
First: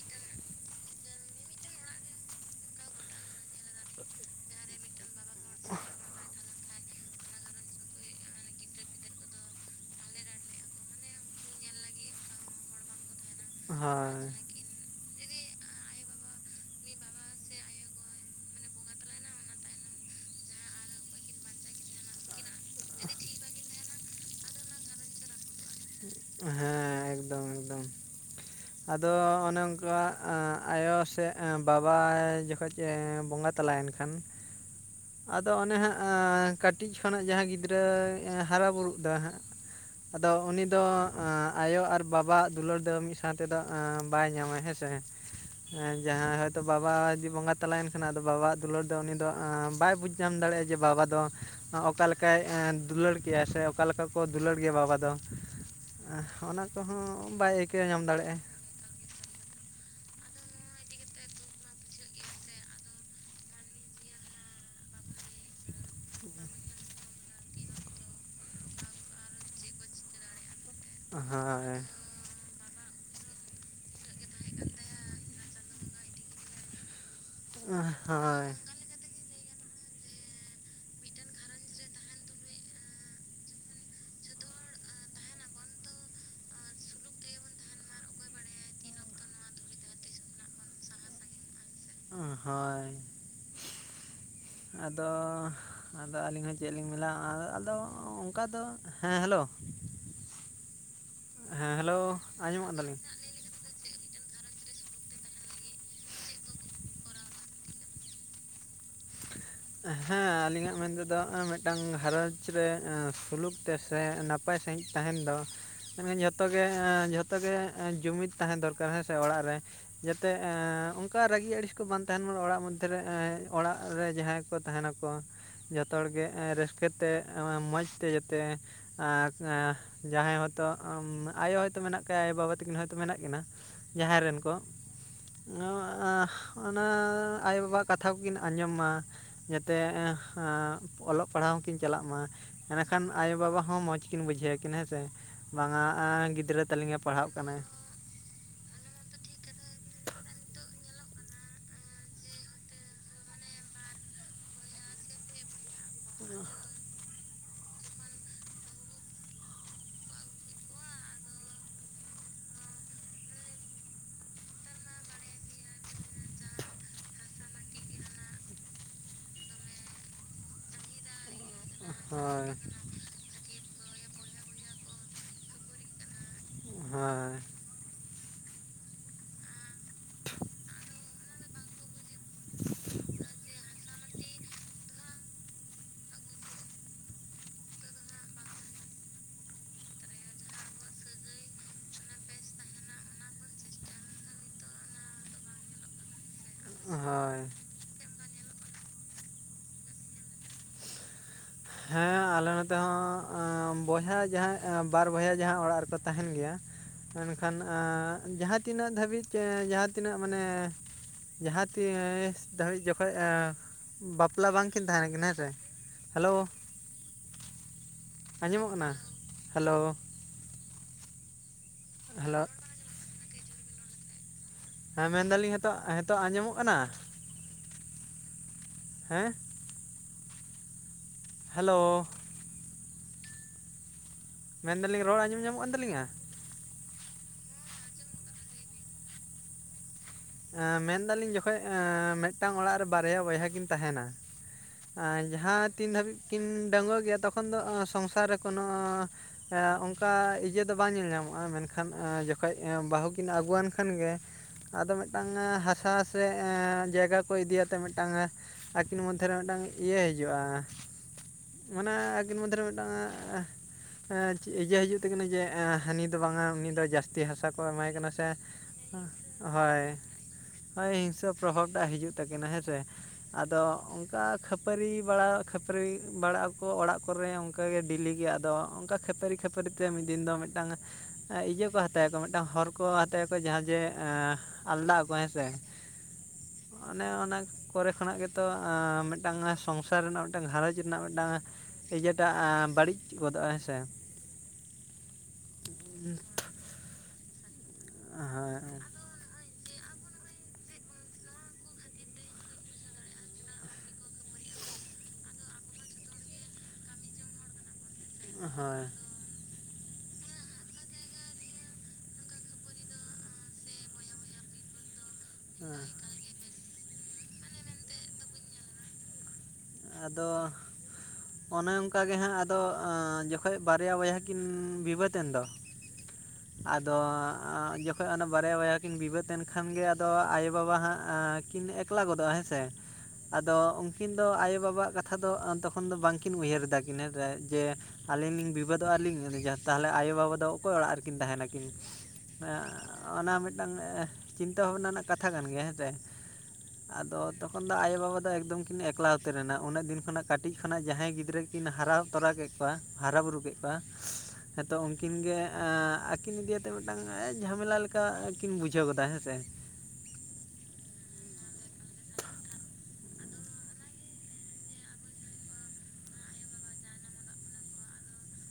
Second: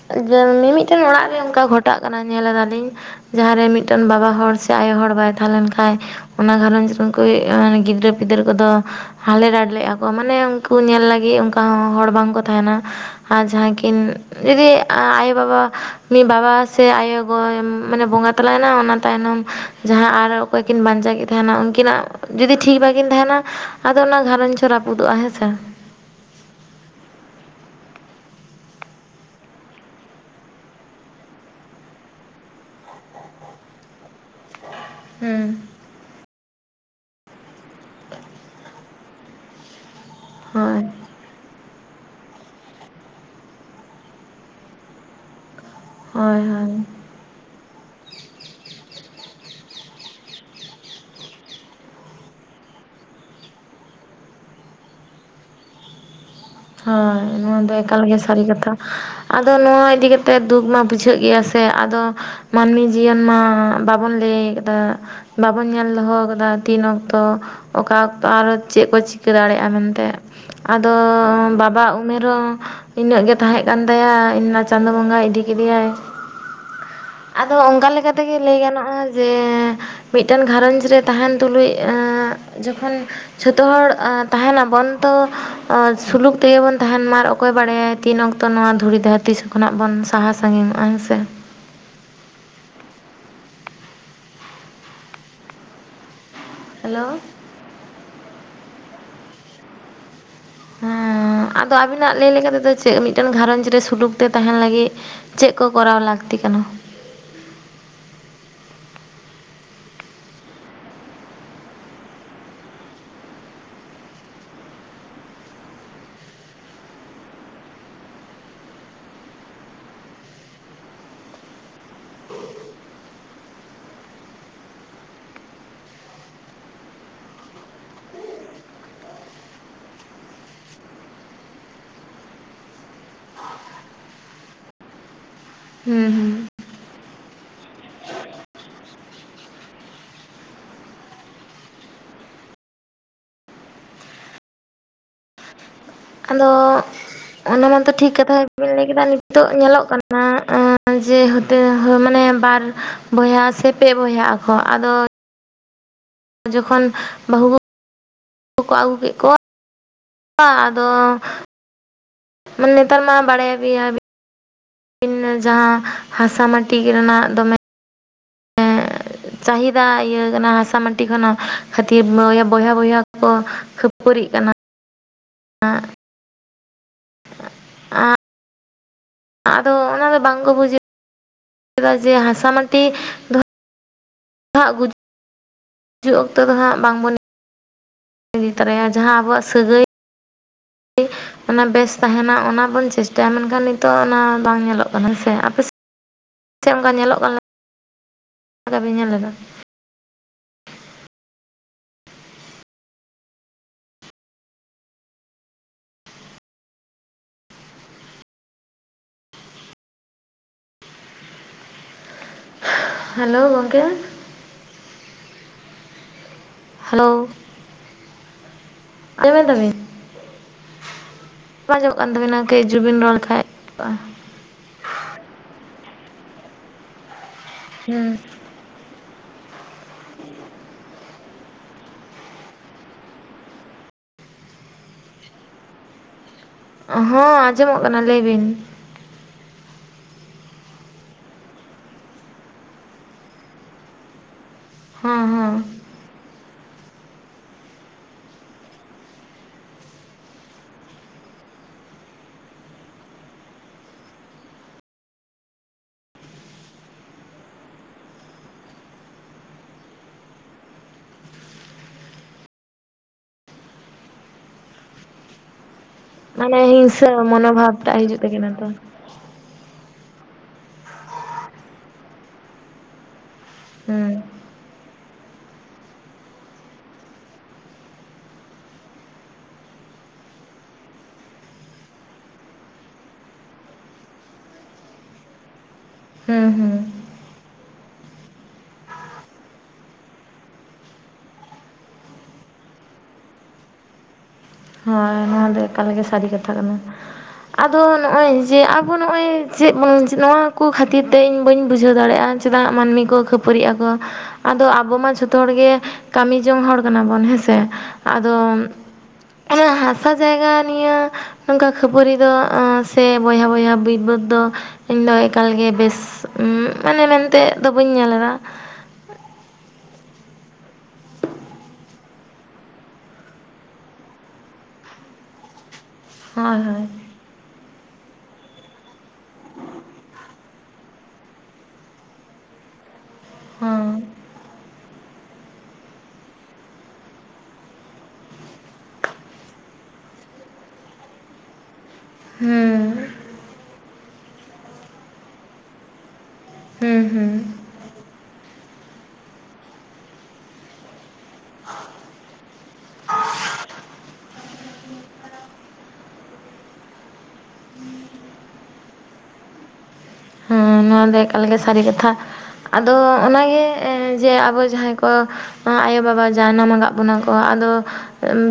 Speaker 1: ᱡᱮ ᱢᱤᱼᱢᱤᱫᱴᱮᱱ ᱚᱲᱟᱜ ᱨᱮ ᱚᱱᱠᱟ ᱜᱷᱚᱴᱟᱜ ᱠᱟᱱᱟ ᱧᱮᱞ ᱮᱫᱟᱞᱤᱧ ᱡᱟᱦᱟᱸ ᱨᱮ ᱢᱤᱫᱴᱮᱱ ᱵᱟᱵᱟ ᱦᱚᱲ ᱥᱮ ᱟᱭᱳ ᱦᱚᱲ ᱵᱟᱭ ᱵᱟᱭ ᱛᱟᱦᱮᱸ ᱞᱮᱱ ᱠᱷᱟᱡ ᱚᱱᱟ ᱜᱷᱟᱨᱚᱸᱡᱽ ᱨᱮᱱ ᱜᱤᱫᱽᱨᱟᱹ ᱯᱤᱫᱽᱟᱹᱨ ᱠᱚᱫᱚ ᱦᱟᱞᱮ ᱰᱟᱞᱮᱜ ᱟᱠᱚ ᱢᱟᱱᱮ ᱩᱱᱠᱩ ᱧᱮᱞ ᱞᱟᱹᱜᱤᱫ ᱚᱱᱠᱟ ᱦᱚᱸ ᱦᱚᱲ ᱵᱟᱝ ᱠᱚ ᱛᱟᱦᱮᱱᱟ ᱾ ᱟᱨ ᱡᱟᱦᱟᱸ ᱠᱤᱱ
Speaker 2: ᱦᱳᱭ
Speaker 1: ᱟᱭᱳᱼᱵᱟᱵᱟ ᱢᱤᱫ ᱵᱟᱵᱟ ᱥᱮ ᱟᱭᱳ ᱜᱚᱭ ᱢᱟᱱᱮ ᱵᱚᱸᱜᱟ ᱛᱟᱞᱟᱭᱮᱱᱟ ᱚᱱᱟ ᱛᱟᱭᱱᱚᱢ ᱡᱟᱦᱟᱭ ᱟᱨ ᱚᱠᱚᱭᱠᱤᱱ ᱵᱟᱧᱪᱟᱣ ᱛᱟᱦᱮᱱᱟ ᱩᱱᱠᱤ ᱱᱟᱜ ᱡᱩᱫᱤ ᱴᱷᱤᱠ ᱵᱟᱹᱠᱤᱱ ᱛᱟᱦᱮᱱᱟ ᱟᱫᱚ ᱚᱱᱟ ᱜᱷᱟᱨᱚᱸᱡᱽ ᱦᱚᱸ ᱨᱟᱹᱯᱩᱫᱚᱜᱼᱟ, ᱦᱮᱸᱥᱮ?
Speaker 2: ᱦᱮᱸ ᱮᱠᱫᱚᱢ ᱮᱠᱫᱚᱢ᱾ ᱟᱫᱚ ᱚᱱᱮ ᱚᱱᱠᱟ ᱟᱭᱳ ᱥᱮ ᱵᱟᱵᱟ ᱡᱚᱠᱷᱚᱡ ᱵᱚᱸᱜᱟ ᱛᱟᱞᱟᱭᱮᱱ ᱠᱷᱟᱱ
Speaker 1: ᱦᱩᱸ
Speaker 2: ᱟᱫᱚ ᱚᱱᱮ ᱦᱟᱸᱜ ᱠᱟᱹᱴᱤᱡ ᱠᱷᱚᱱᱟᱜ ᱡᱟᱦᱟᱸ ᱜᱤᱫᱽᱨᱟᱹ ᱦᱟᱨᱟ ᱵᱩᱨᱩᱜ ᱫᱚ ᱦᱟᱸᱜ ᱟᱫᱚ ᱩᱱᱤ ᱫᱚ
Speaker 1: ᱦᱳᱭ
Speaker 2: ᱟᱭᱳ ᱟᱨ ᱵᱟᱵᱟᱣᱟᱜ ᱫᱩᱞᱟᱹᱲ ᱫᱚ ᱢᱤᱫ ᱥᱟᱶ ᱛᱮᱫᱚ ᱵᱟᱭ ᱧᱟᱢᱟ, ᱦᱮᱸᱥᱮ? ᱡᱟᱦᱟᱸᱭ
Speaker 1: ᱦᱳᱭ
Speaker 2: ᱦᱚᱭᱛᱳ
Speaker 1: ᱦᱳᱭ
Speaker 2: ᱵᱟᱵᱟ ᱡᱩᱫᱤ ᱵᱚᱸᱜᱟ ᱛᱟᱞᱟᱭᱮᱱ ᱠᱷᱟᱱ ᱟᱫᱚ ᱵᱟᱵᱟᱣᱟᱜ ᱫᱩᱞᱟᱹᱲ ᱫᱚ ᱩᱱᱤ ᱫᱚ ᱵᱟᱭ ᱵᱩᱡᱽ ᱧᱟᱢ ᱫᱟᱲᱮᱭᱟᱜᱼᱟ ᱡᱮ ᱵᱟᱵᱟ ᱫᱚ ᱚᱠᱟ ᱞᱮᱠᱟᱭ ᱫᱩᱞᱟᱹᱲ ᱠᱤᱭᱟ ᱥᱮ ᱚᱠᱟ ᱞᱮᱠᱟ ᱠᱚ ᱫᱩᱞᱟᱹᱲ ᱜᱮᱭᱟ ᱵᱟᱵᱟ ᱫᱚ ᱮᱸ ᱚᱱᱟ ᱠᱚᱦᱚᱸ
Speaker 1: ᱦᱳᱭ
Speaker 2: ᱵᱟᱭ
Speaker 1: ᱱᱚᱣᱟ ᱫᱚ
Speaker 2: ᱟᱹᱭᱠᱟᱹᱣ ᱧᱟᱢ
Speaker 1: ᱮᱠᱟᱞ ᱜᱮ ᱥᱟᱹᱨᱤ
Speaker 2: ᱫᱟᱲᱮᱭᱟᱜᱼᱼᱟ᱾
Speaker 1: ᱠᱟᱛᱷᱟ ᱟᱫᱚ ᱱᱚᱣᱟ ᱤᱫᱤ ᱠᱟᱛᱮ ᱫᱩᱠ ᱢᱟ ᱵᱩᱡᱷᱟᱹᱜ ᱜᱮᱭᱟ ᱥᱮ, ᱟᱫᱚ ᱢᱟᱹᱱᱢᱤ ᱡᱤᱭᱚᱱ ᱢᱟ ᱵᱟᱵᱚᱱ ᱞᱟᱹᱭ ᱠᱟᱫᱟ ᱵᱟᱵᱚᱱ ᱧᱮᱞ ᱫᱚᱦᱚ ᱠᱟᱫᱟ ᱛᱤᱱ ᱚᱠᱛᱚ ᱚᱠᱟ ᱚᱠᱛᱚ ᱟᱨ ᱪᱮᱫ ᱠᱚ ᱪᱤᱠᱟᱹ ᱫᱟᱲᱮᱭᱟᱜᱼᱟ ᱢᱮᱱ ᱛᱮᱫ, ᱟᱫᱚ
Speaker 2: ᱦᱳᱭ
Speaker 1: ᱵᱟᱵᱟᱜ ᱩᱢᱮᱨ ᱦᱚᱸ ᱤᱱᱟᱹᱜ ᱜᱮ ᱛᱟᱦᱮᱸ ᱠᱟᱱ ᱛᱟᱭᱟ ᱚᱱᱟ ᱪᱟᱸᱫᱳ ᱵᱚᱸᱜᱟᱭ ᱤᱫᱤ ᱠᱮᱫᱮ ᱭᱟᱭ, ᱟᱫᱚ ᱚᱱᱠᱟ ᱞᱮᱠᱟ ᱛᱮᱜᱮ ᱞᱟᱹᱭ ᱜᱟᱱᱚᱜᱼᱟ ᱡᱮ ᱢᱤᱫ ᱴᱮᱱ ᱜᱷᱟᱨᱚᱸᱡᱽ ᱨᱮ ᱛᱟᱦᱮᱱ ᱛᱩᱞᱩᱡ ᱡᱚᱠᱷᱚᱱ ᱡᱷᱚᱛᱚ ᱦᱚᱲ ᱛᱟᱦᱮᱱ ᱟᱵᱚᱱ ᱛᱚ ᱥᱩᱞᱩᱠ ᱛᱮᱜᱮ ᱵᱚᱱ ᱛᱟᱦᱮᱱ ᱢᱟ ᱟᱨ ᱚᱠᱚᱭ ᱵᱟᱲᱟᱭ ᱛᱤᱱ ᱚᱠᱛᱚ ᱱᱚᱣᱟ ᱫᱷᱩᱲᱤ ᱫᱷᱟᱨᱛᱤ ᱥᱮᱫ ᱠᱷᱚ ᱱᱟᱜ ᱵᱚᱱ ᱥᱟᱦᱟ ᱥᱟᱸᱜᱤᱧᱚᱜᱼᱟ ᱦᱮᱸ ᱥᱮ ᱾
Speaker 2: ᱦᱳᱭ ᱟᱫᱚ ᱟᱫᱚ ᱟᱹᱞᱤᱧ ᱦᱚᱸ ᱪᱮᱫ ᱞᱤᱧ
Speaker 1: ᱦᱮᱞᱳ
Speaker 2: ᱢᱮᱱᱟ ᱦᱳᱭ ᱟᱫᱚ ᱚᱱᱠᱟ ᱫᱚ ᱦᱮᱸ ᱦᱮᱞᱳ ᱾
Speaker 1: ᱦᱮᱸ ᱟᱫᱚ
Speaker 2: ᱦᱮᱞᱳ
Speaker 1: ᱟᱵᱤᱱ ᱱᱟᱜ ᱞᱟᱹᱭ ᱞᱮᱠᱟ ᱛᱮ
Speaker 2: ᱟᱸᱡᱚᱢᱚᱜ
Speaker 1: ᱫᱚ
Speaker 2: ᱠᱟᱱ
Speaker 1: ᱪᱮᱫ
Speaker 2: ᱛᱟᱹᱞᱤᱧᱟ
Speaker 1: ᱢᱤᱫᱴᱮᱱ ᱜᱷᱟᱨᱚᱧᱡᱽ ᱨᱮ ᱥᱩᱞᱩᱠ ᱛᱟᱦᱮᱱ ᱞᱟᱹᱜᱤᱫ ᱪᱮᱫ ᱠᱚ ᱠᱚᱨᱟᱣ ᱞᱟᱹᱠᱛᱤ ᱠᱟᱱᱟ?
Speaker 2: ᱦᱮᱸ ᱟᱹᱞᱤᱧ ᱟᱜ ᱢᱮᱱ ᱛᱮ ᱫᱚ ᱱᱚᱜᱼᱚᱭ ᱢᱤᱫ ᱴᱟᱝ ᱜᱷᱟᱨᱚᱸᱡᱽ ᱨᱮ ᱥᱩᱞᱩᱠ ᱛᱮ ᱥᱮ ᱱᱟᱯᱟᱭ ᱥᱟᱸᱦᱤᱡ ᱛᱟᱦᱮᱱ ᱫᱚ ᱡᱷᱚᱛᱚ ᱜᱮ ᱡᱷᱚᱛᱚ ᱜᱮ ᱡᱩᱢᱤᱫ ᱛᱟᱦᱮᱸ ᱫᱚᱨᱠᱟᱨ ᱦᱮᱸ ᱥᱮ ᱚᱲᱟᱜ ᱨᱮ, ᱡᱟᱛᱮ ᱚᱱᱠᱟ ᱨᱟᱹᱜᱤ ᱟᱹᱲᱤᱥ ᱠᱚ ᱵᱟᱝ ᱛᱟᱦᱮᱱ ᱢᱟ ᱚᱲᱟᱜ ᱢᱚᱫᱽᱫᱷᱮ ᱨᱮ, ᱚᱲᱟᱜ ᱨᱮ ᱡᱟᱦᱟᱸᱭ ᱠᱚ ᱛᱟᱦᱮᱸᱱ ᱱᱟᱠᱚ ᱡᱷᱚᱛᱚ ᱦᱚᱲ ᱜᱮ ᱨᱟᱹᱥᱠᱟᱹ ᱛᱮ ᱢᱚᱡᱽ ᱛᱮ ᱡᱟᱛᱮ ᱡᱟᱦᱟᱸᱭ ᱦᱚᱭ ᱛᱚ ᱟᱭᱳ ᱦᱚᱭ ᱛᱳ ᱢᱮᱱᱟᱜ ᱠᱚ ᱟᱭᱳᱼᱵᱟᱵᱟ ᱛᱟᱹᱠᱤᱱ ᱦᱚᱭ ᱛᱳ ᱢᱮᱱᱟᱜ ᱠᱤᱱᱟ ᱡᱟᱦᱟᱸᱭ ᱨᱮᱱ ᱠᱚ,
Speaker 1: ᱦᱩᱸ ᱦᱩᱸ
Speaker 2: ᱚᱱᱟ ᱟᱭᱳᱼᱵᱟᱵᱟ ᱟᱜ ᱠᱟᱛᱷᱟ ᱠᱚᱠᱤᱱ ᱟᱸᱡᱚᱢ ᱢᱟ, ᱡᱟᱛᱮ ᱚᱞᱚᱜ ᱯᱟᱲᱦᱟᱜ ᱦᱚᱸ ᱠᱤᱱ ᱪᱟᱞᱟᱜ ᱢᱟ, ᱮᱰᱮ ᱠᱷᱟᱱ ᱟᱭᱳᱼᱵᱟᱵᱟ ᱦᱚᱸ ᱢᱚᱸᱡᱽ ᱠᱤᱱ ᱵᱩᱡᱷᱟᱹᱣ ᱟᱠᱤᱱ ᱦᱮᱸ ᱥᱮ ᱾ ᱵᱟᱝᱟ ᱜᱤᱫᱽᱨᱟᱹ
Speaker 1: ᱟᱫᱚ
Speaker 2: ᱛᱟᱹᱞᱤᱧ ᱮ ᱯᱟᱲ ᱦᱟᱜ ᱠᱟᱱᱟᱭ ᱾
Speaker 1: [unintelligible] ᱴᱷᱤᱠ ᱠᱟᱛᱷᱟ ᱵᱤᱱ ᱞᱟᱹᱭ ᱠᱮᱫᱟ ᱱᱤᱛᱚᱜ ᱧᱮᱞᱚᱜ ᱠᱟᱱᱟ ᱡᱮ [unintelligible] ᱢᱟᱱᱮ ᱵᱟᱨ ᱵᱚᱭᱦᱟ ᱥᱮ ᱯᱮ ᱵᱚᱭᱦᱟᱜ ᱟᱠᱚ ᱟᱫᱚ ᱡᱚᱠᱷᱚᱱ ᱵᱟᱹᱦᱩ ᱠᱚ ᱟᱹᱜᱩ ᱠᱮᱫ ᱠᱚᱣᱟ, ᱟᱫᱚ ᱢᱟᱱᱮ ᱱᱮᱛᱟᱨ ᱢᱟ ᱵᱟᱲᱟᱭᱟ ᱜᱮᱭᱟ ᱵᱤᱱ ᱡᱟᱦᱟᱸ ᱦᱟᱥᱟ ᱢᱟᱴᱤ ᱨᱮᱱᱟᱜ ᱫᱚᱢᱮ ᱪᱟᱹᱦᱤᱫᱟ ᱤᱭᱟᱹ ᱠᱟᱱᱟ᱾ ᱦᱟᱥᱟ ᱢᱟᱹᱴᱤ ᱠᱷᱚᱱᱟᱜ ᱠᱷᱟᱹᱛᱤᱨ
Speaker 2: ᱦᱳᱭ
Speaker 1: ᱵᱚᱭᱦᱟ ᱵᱚᱭᱦᱟ ᱠᱚ ᱠᱷᱟᱹᱯᱟᱹᱨᱤᱜ ᱠᱟᱱᱟ᱾
Speaker 2: ᱦᱮᱸ᱾
Speaker 1: ᱟᱸ᱾ ᱟᱫᱚ ᱚᱱᱟ ᱫᱚ ᱵᱟᱝ ᱜᱮ ᱵᱩᱡᱷᱟᱹᱜ ᱡᱮ ᱦᱟᱥᱟ-ᱢᱟᱴᱤ [unintelligible] ᱜᱩᱡᱩᱜ ᱚᱠᱛᱚ ᱫᱚ ᱦᱟᱜ ᱵᱟᱝ ᱵᱚᱱ ᱤᱫᱤ ᱛᱚᱨᱟᱭᱟ᱿ ᱡᱟᱦᱟᱸ ᱟᱵᱚᱣᱟᱜ ᱥᱟᱹᱜᱟᱹᱭ ᱵᱮᱥ ᱛᱟᱦᱮ ᱱᱟ ᱚᱱᱟ ᱵᱚᱱ ᱪᱮᱥ ᱴᱟᱭᱟ ᱢᱮᱱ ᱠᱷᱟᱱ ᱱᱤᱛᱚᱜ ᱚᱱᱟ ᱵᱟᱝ ᱧᱮᱞᱚᱜ ᱠᱟᱱᱟ ᱥᱮ᱾ ᱟᱯᱮ ᱥᱮᱱ ᱥᱮ ᱚᱱᱠᱟ ᱧᱮᱞᱚᱜ ᱠᱟᱱᱟ,
Speaker 2: ᱦᱳᱭ
Speaker 1: ᱚᱱᱠᱟ ᱵᱤᱱ ᱧᱮᱞ ᱞᱮᱫᱟ᱾
Speaker 2: ᱦᱮᱸ ᱟᱞᱮ ᱱᱚᱛᱮ ᱦᱚᱸ ᱵᱚᱭᱦᱟ ᱡᱟᱦᱟᱸᱭ ᱵᱟᱨ ᱵᱚᱭᱦᱟ ᱡᱟᱦᱟᱸᱭ ᱚᱲᱟᱜ ᱨᱮ ᱠᱚ ᱛᱟᱦᱮᱱ ᱜᱮᱭᱟ᱾ ᱢᱮᱱ ᱠᱷᱟᱱ ᱡᱟᱦᱟᱸ ᱛᱤᱱᱟᱹᱜ ᱫᱷᱟᱹᱵᱤᱡ ᱡᱟᱦᱟᱸ ᱛᱤᱱᱟᱹᱜ ᱢᱟᱱᱮ ᱡᱟᱦᱟᱸ ᱛᱤᱥ ᱫᱷᱟᱹᱵᱤᱡ ᱡᱚᱠᱷᱚᱡ
Speaker 1: ᱦᱮᱞᱳ ᱜᱚᱝᱠᱮ
Speaker 2: ᱵᱟᱯᱞᱟ ᱵᱟᱝ ᱠᱤᱱ ᱛᱟᱦᱮᱱᱟ ᱠᱤᱱ ᱦᱮᱸ ᱥᱮ, ᱦᱮᱞᱳ!
Speaker 1: ᱦᱮᱞᱳ᱾
Speaker 2: ᱟᱸᱡᱚᱢᱚᱜ ᱠᱟᱱᱟ? ᱦᱮᱞᱳ
Speaker 1: [unintelligible] ᱵᱟᱝ ᱟᱡᱚᱢᱚᱜ ᱠᱟᱱ ᱛᱟᱜᱤᱱᱟ
Speaker 2: ᱦᱮᱞᱳ
Speaker 1: ᱪᱮᱫ ᱪᱚᱵᱤᱱ ᱨᱚᱲ ᱠᱷᱟᱡ?
Speaker 2: ᱦᱮᱸ ᱢᱮᱱ ᱫᱟᱞᱤᱧ ᱱᱤᱛᱚᱜ ᱱᱤᱛᱚᱜ ᱟᱸᱡᱚᱢᱚᱜ ᱠᱟᱱᱟ᱾
Speaker 1: ᱦᱮᱸ᱾
Speaker 2: ᱦᱮᱸ? ᱦᱮᱞᱳ! ᱢᱮᱱ ᱫᱟᱞᱤᱧ ᱨᱚᱲ ᱟᱸᱡᱚᱢ ᱧᱟᱢᱚᱜ ᱠᱟᱱ ᱛᱟᱹᱞᱤᱧᱟ?
Speaker 1: ᱦᱚᱸ ᱟᱸᱡᱚᱢᱚᱜ ᱠᱟᱱᱟ ᱞᱟᱹᱭ ᱵᱤᱱ
Speaker 2: ᱢᱮᱱ ᱫᱟᱞᱤᱧ ᱡᱚᱠᱷᱚᱱ ᱢᱤᱫ ᱴᱟᱝ ᱚᱲᱟᱜ ᱨᱮ ᱵᱟᱨᱭᱟ ᱵᱚᱭᱦᱟ ᱠᱤᱱ ᱛᱟᱦᱮᱸᱱᱟ᱾
Speaker 1: ᱦᱚᱸ
Speaker 2: ᱟᱸ
Speaker 1: ᱦᱚᱸ
Speaker 2: ᱡᱟᱦᱟᱸ ᱛᱤᱱ ᱫᱷᱟᱹᱵᱤᱡ ᱠᱤᱱ ᱰᱟᱺᱜᱽᱣᱟᱹ ᱜᱮᱭᱟ, ᱛᱚᱠᱷᱚᱱ ᱫᱚ ᱥᱚᱝᱥᱟᱨ ᱨᱮ ᱠᱚᱱᱚ ᱚᱱᱠᱟ ᱤᱡᱟᱹ ᱫᱚ ᱵᱟᱝ ᱧᱮᱞ ᱧᱟᱢᱚᱜᱼᱟ, ᱢᱮᱱᱠᱷᱟᱱ ᱡᱚᱠᱷᱚᱡ ᱵᱟᱹᱦᱩ ᱠᱤᱱ ᱟᱹᱜᱩᱣᱟᱱ ᱠᱷᱟᱱ ᱜᱮ ᱟᱫᱚ ᱢᱤᱫ ᱴᱟᱝ ᱦᱟᱥᱟ ᱥᱮ ᱡᱟᱭᱜᱟ ᱠᱚ ᱤᱫᱤᱭᱟ ᱛᱮ ᱢᱤᱫᱴᱟᱝ ᱟᱹᱠᱤᱱ ᱢᱚᱫᱫᱷᱮ ᱨᱮ ᱢᱤᱫ ᱴᱟᱝ ᱤᱭᱟᱹ ᱦᱤᱡᱩᱜᱼᱟ᱾ ᱢᱟᱱᱮ ᱟᱹᱠᱤᱱ ᱢᱚᱫᱫᱷᱮ ᱨᱮ ᱢᱤᱫ ᱴᱟᱝ ᱤᱡᱟᱹ ᱦᱤᱡᱩᱜ ᱛᱟᱹᱠᱤᱱᱟ ᱡᱮ ᱦᱟᱹᱱᱤ ᱫᱚ ᱵᱟᱝᱼᱟ,
Speaker 1: ᱢᱟᱱᱮ
Speaker 2: ᱩᱱᱤ ᱫᱚ ᱡᱟᱹᱥᱛᱤ
Speaker 1: ᱦᱤᱝᱥᱟᱹ
Speaker 2: ᱦᱟᱥᱟ ᱠᱚ
Speaker 1: ᱢᱚᱱᱳᱵᱷᱟᱵ
Speaker 2: ᱮᱢᱟᱭ
Speaker 1: ᱴᱟᱜ
Speaker 2: ᱠᱟᱱᱟ
Speaker 1: ᱦᱤᱡᱩᱜ
Speaker 2: ᱥᱮ
Speaker 1: ᱛᱟᱹᱠᱤᱱᱟ ᱛᱚ
Speaker 2: ᱦᱳᱭ᱾ ᱦᱳᱭ ᱦᱤᱝᱥᱟᱹ ᱯᱨᱚᱵᱷᱟᱵᱽ ᱴᱟᱜ ᱦᱤᱡᱩᱜ ᱛᱟᱹᱠᱤᱱᱟ ᱦᱮᱸᱥᱮ, ᱟᱫᱚ
Speaker 1: ᱦᱩᱸ
Speaker 2: ᱚᱱᱠᱟ ᱠᱷᱟᱹᱯᱟᱹᱨᱤ ᱵᱟᱲᱟ ᱠᱷᱟᱹᱯᱟᱹᱨᱤ ᱵᱟᱲᱟᱜ ᱟᱠᱚ, ᱚᱲᱟᱜ ᱠᱚᱨᱮ ᱚᱱᱠᱟ ᱜᱮ ᱰᱤᱞᱤ ᱜᱮ᱾ ᱟᱫᱚ ᱚᱱᱠᱟ ᱠᱷᱟᱹᱯᱟᱹᱨᱤ ᱠᱚ ᱠᱷᱮᱯᱟᱹᱨᱤ ᱛᱮ ᱢᱤᱫ ᱫᱤᱱ ᱫᱚ ᱢᱤᱫᱴᱟᱝ ᱤᱡᱟᱹ ᱠᱚ ᱦᱟᱛᱟᱭ ᱟᱠᱚ ᱢᱤᱫᱴᱟᱝ ᱦᱚᱨ ᱠᱚ ᱦᱟᱛᱟᱭ ᱟᱠᱚ᱾ ᱡᱟᱦᱟᱸ ᱡᱮ ᱟᱞᱟᱫᱟᱜ ᱠᱚ ᱦᱮᱸ ᱥᱮ᱾
Speaker 1: ᱦᱩᱸ, ᱦᱩᱸ᱾
Speaker 2: ᱟᱱᱮ ᱚᱱᱟ ᱠᱚᱨᱮ ᱠᱷᱚᱱᱟᱜ ᱜᱮ ᱛᱚ, ᱢᱤᱫᱴᱟᱝ ᱥᱚᱝᱥᱟᱨ ᱨᱮᱱᱟᱜ, ᱢᱤᱫᱴᱟᱝ ᱜᱷᱟᱨᱚᱸᱡᱽ ᱨᱮᱱᱟᱜ, ᱢᱤᱫᱴᱟᱝ ᱤᱡᱟᱹ ᱴᱟᱜ ᱵᱟᱹᱲᱤᱡ ᱜᱚᱫᱚᱜᱼᱟ ᱦᱮᱸ ᱥᱮ᱾
Speaker 1: ᱦᱳᱭ ᱱᱚᱣᱟ ᱫᱚ ᱮᱠᱟᱞ ᱜᱮ ᱥᱟᱹᱨᱤ ᱠᱟᱛᱷᱟ ᱠᱟᱱᱟ᱾ ᱟᱫᱚ ᱱᱚᱜᱼᱚᱭ ᱡᱮ
Speaker 2: ᱦᱳᱭ
Speaker 1: ᱟᱵᱚ ᱱᱚᱜᱼᱚᱭ ᱪᱮᱫ ᱵᱚᱱ ᱱᱚᱣᱟ ᱠᱚ ᱠᱷᱟᱹᱛᱤᱨ ᱛᱮ ᱤᱧ ᱵᱟᱹᱧ ᱵᱩᱡᱷᱟᱹᱣ ᱫᱟᱲᱮᱭᱟᱜᱼᱟ, ᱪᱮᱫᱟᱜ ᱢᱟᱹᱱᱢᱤ ᱠᱚ ᱠᱷᱟᱹᱯᱟᱹᱨᱤᱜ ᱟᱠᱚ? ᱟᱫᱚ ᱟᱵᱚ ᱢᱟ ᱡᱷᱚᱛᱚ ᱦᱚᱲ ᱜᱮ ᱠᱟᱹᱢᱤ ᱡᱚᱝ ᱦᱚᱲ ᱠᱟᱱᱟ ᱵᱚᱱ ᱦᱮᱸᱥᱮ᱾ ᱟᱫᱚ
Speaker 2: ᱦᱳᱭ
Speaker 1: ᱚᱱᱟ ᱦᱟᱥᱟ ᱡᱟᱭᱜᱟ ᱱᱤᱭᱟᱹ ᱱᱚᱝᱠᱟ ᱠᱷᱟᱹᱯᱟᱹᱨᱤ ᱫᱚ ᱥᱮ ᱵᱚᱭᱦᱟ - ᱵᱚᱭᱦᱟ ᱵᱤᱹᱭ ᱵᱟᱹᱫᱽ ᱫᱚ ᱤᱧ ᱫᱚ᱾ ᱮᱠᱟᱞ ᱜᱮ ᱵᱮᱥ ᱢᱟᱱᱮ᱾ ᱢᱮᱱᱛᱮ-ᱜ ᱫᱚ ᱵᱟᱹᱧ ᱧᱮᱞ ᱮᱫᱟ᱾
Speaker 2: ᱟᱫᱚ ᱚᱱᱮ ᱚᱱᱠᱟ ᱜᱮ ᱦᱟᱸᱜ ᱟᱫᱚ ᱾ ᱡᱚᱠᱷᱚᱡ ᱵᱟᱨᱭᱟ - ᱵᱚᱭᱦᱟ ᱠᱤᱱ ᱵᱤᱵᱟᱹᱫᱽ ᱮᱱ ᱫᱚ᱾
Speaker 1: ᱦᱳᱭ ᱦᱳᱭ
Speaker 2: ᱟᱫᱚ ᱡᱚᱠᱷᱚᱡ ᱚᱱᱮ ᱵᱟᱨᱭᱟ ᱵᱚᱭᱦᱟ ᱠᱤᱱ ᱵᱤᱵᱟᱹᱛ ᱮᱱ ᱠᱷᱟᱱ ᱜᱮ ᱾ᱟᱫᱚ ᱟᱭᱳ, ᱵᱟᱵᱟ ᱦᱟᱸᱜ ᱠᱤᱱ ᱮᱠᱞᱟ ᱜᱚᱫᱚᱜᱼᱟ᱾ ᱦᱮᱸ ᱥᱮ
Speaker 1: ᱦ [inaudible]
Speaker 2: ᱟᱫᱚ ᱩᱱᱠᱤᱱ ᱫᱚ ᱟᱭᱳᱼᱵᱟᱵᱟ ᱟᱜ ᱠᱟᱛᱷᱟ ᱫᱚ᱾ ᱛᱚᱠᱷᱚᱱ ᱫᱚ ᱵᱟᱝ ᱠᱤᱱ ᱩᱭᱦᱟᱹᱨ ᱫᱟᱠᱤᱱ᱾ ᱦᱮᱸᱥᱮ ᱡᱮ ᱟᱹᱞᱤᱧ ᱞᱤᱧ ᱵᱤᱵᱟᱹᱫᱚᱜᱼᱟ᱾ ᱟᱹᱞᱤᱧ ᱵᱩᱡᱟ ᱛᱟᱦᱚᱞᱮ ᱟᱭᱳ ᱵᱟᱵᱟ ᱫᱚ ᱚᱠᱚᱭ ᱚᱲᱟᱜ ᱨᱮ ᱠᱤᱱ ᱛᱟᱦᱮᱸᱱᱟᱠᱤᱱ
Speaker 1: ᱦᱩᱸ
Speaker 2: ᱚᱱᱟ ᱢᱤᱫ ᱴᱟᱹᱝ ᱪᱤᱱᱛᱟᱹ ᱵᱷᱟᱵᱱᱟ ᱨᱮᱱᱟ-ᱜ ᱠᱟᱛᱷᱟ ᱠᱟᱱ ᱜᱮᱭᱟ᱾ ᱦᱮᱸᱥᱮ
Speaker 1: ᱦᱩᱸ
Speaker 2: ᱟᱫᱚ
Speaker 1: ᱦᱩᱸ
Speaker 2: ᱛᱚᱠᱷᱚᱱ᱾ ᱫᱚ ᱟᱭᱚ, ᱵᱟᱵᱟ ᱫᱚ ᱮᱠᱫᱚᱢ ᱠᱤᱱ ᱮᱠᱞᱟ ᱩᱛᱟᱹᱨ ᱮᱱᱟ᱾ ᱩᱱᱟᱹᱜ ᱫᱤᱱ ᱠᱷᱚᱱᱟ-ᱜ ᱠᱟᱹᱴᱤᱡ ᱠᱷᱱᱟᱜ ᱡᱟᱦᱟᱸᱭ ᱜᱤᱫᱽᱨᱟᱹ᱾ ᱜᱤᱫᱽᱨᱟᱹ ᱠᱤᱱ ᱦᱟᱨᱟ ᱛᱚᱨᱟ ᱠᱮᱫ ᱠᱚᱣᱟ᱾ ᱦᱟᱨᱟ ᱵᱩᱨᱩ ᱠᱮᱫ ᱠᱚᱣᱟ᱾ ᱦᱮᱸᱛᱚᱜ ᱩᱱᱠᱤᱱ ᱜᱮ ᱩᱱᱠᱤᱱ ᱤᱫᱤᱭᱟᱛᱮ ᱢᱤᱫ ᱴᱟᱝ ᱡᱷᱟᱢᱮᱞᱟ ᱾ᱞᱮᱠᱟ ᱠᱤᱱ ᱵᱩᱡᱷᱟᱹᱣ ᱜᱚᱫᱟ᱾ ᱦᱮᱸ ᱥᱮ
Speaker 1: ᱦᱮᱸ ᱱᱚᱣᱟ ᱫᱚ ᱮᱠᱟᱞ ᱜᱮ ᱥᱟᱹᱨᱤ ᱠᱟᱛᱷᱟ᱾ ᱟᱫᱚ ᱚᱱᱟ ᱜᱮ ᱮᱸ ᱡᱮ ᱟᱵᱚ ᱡᱟᱦᱟᱸᱭ ᱠᱚ᱾ ᱟᱭᱳ, ᱵᱟᱵᱟ ᱡᱟᱱᱟᱢ ᱟᱠᱟᱜ ᱵᱚᱱᱟ ᱠᱚ᱾ ᱟᱫᱚ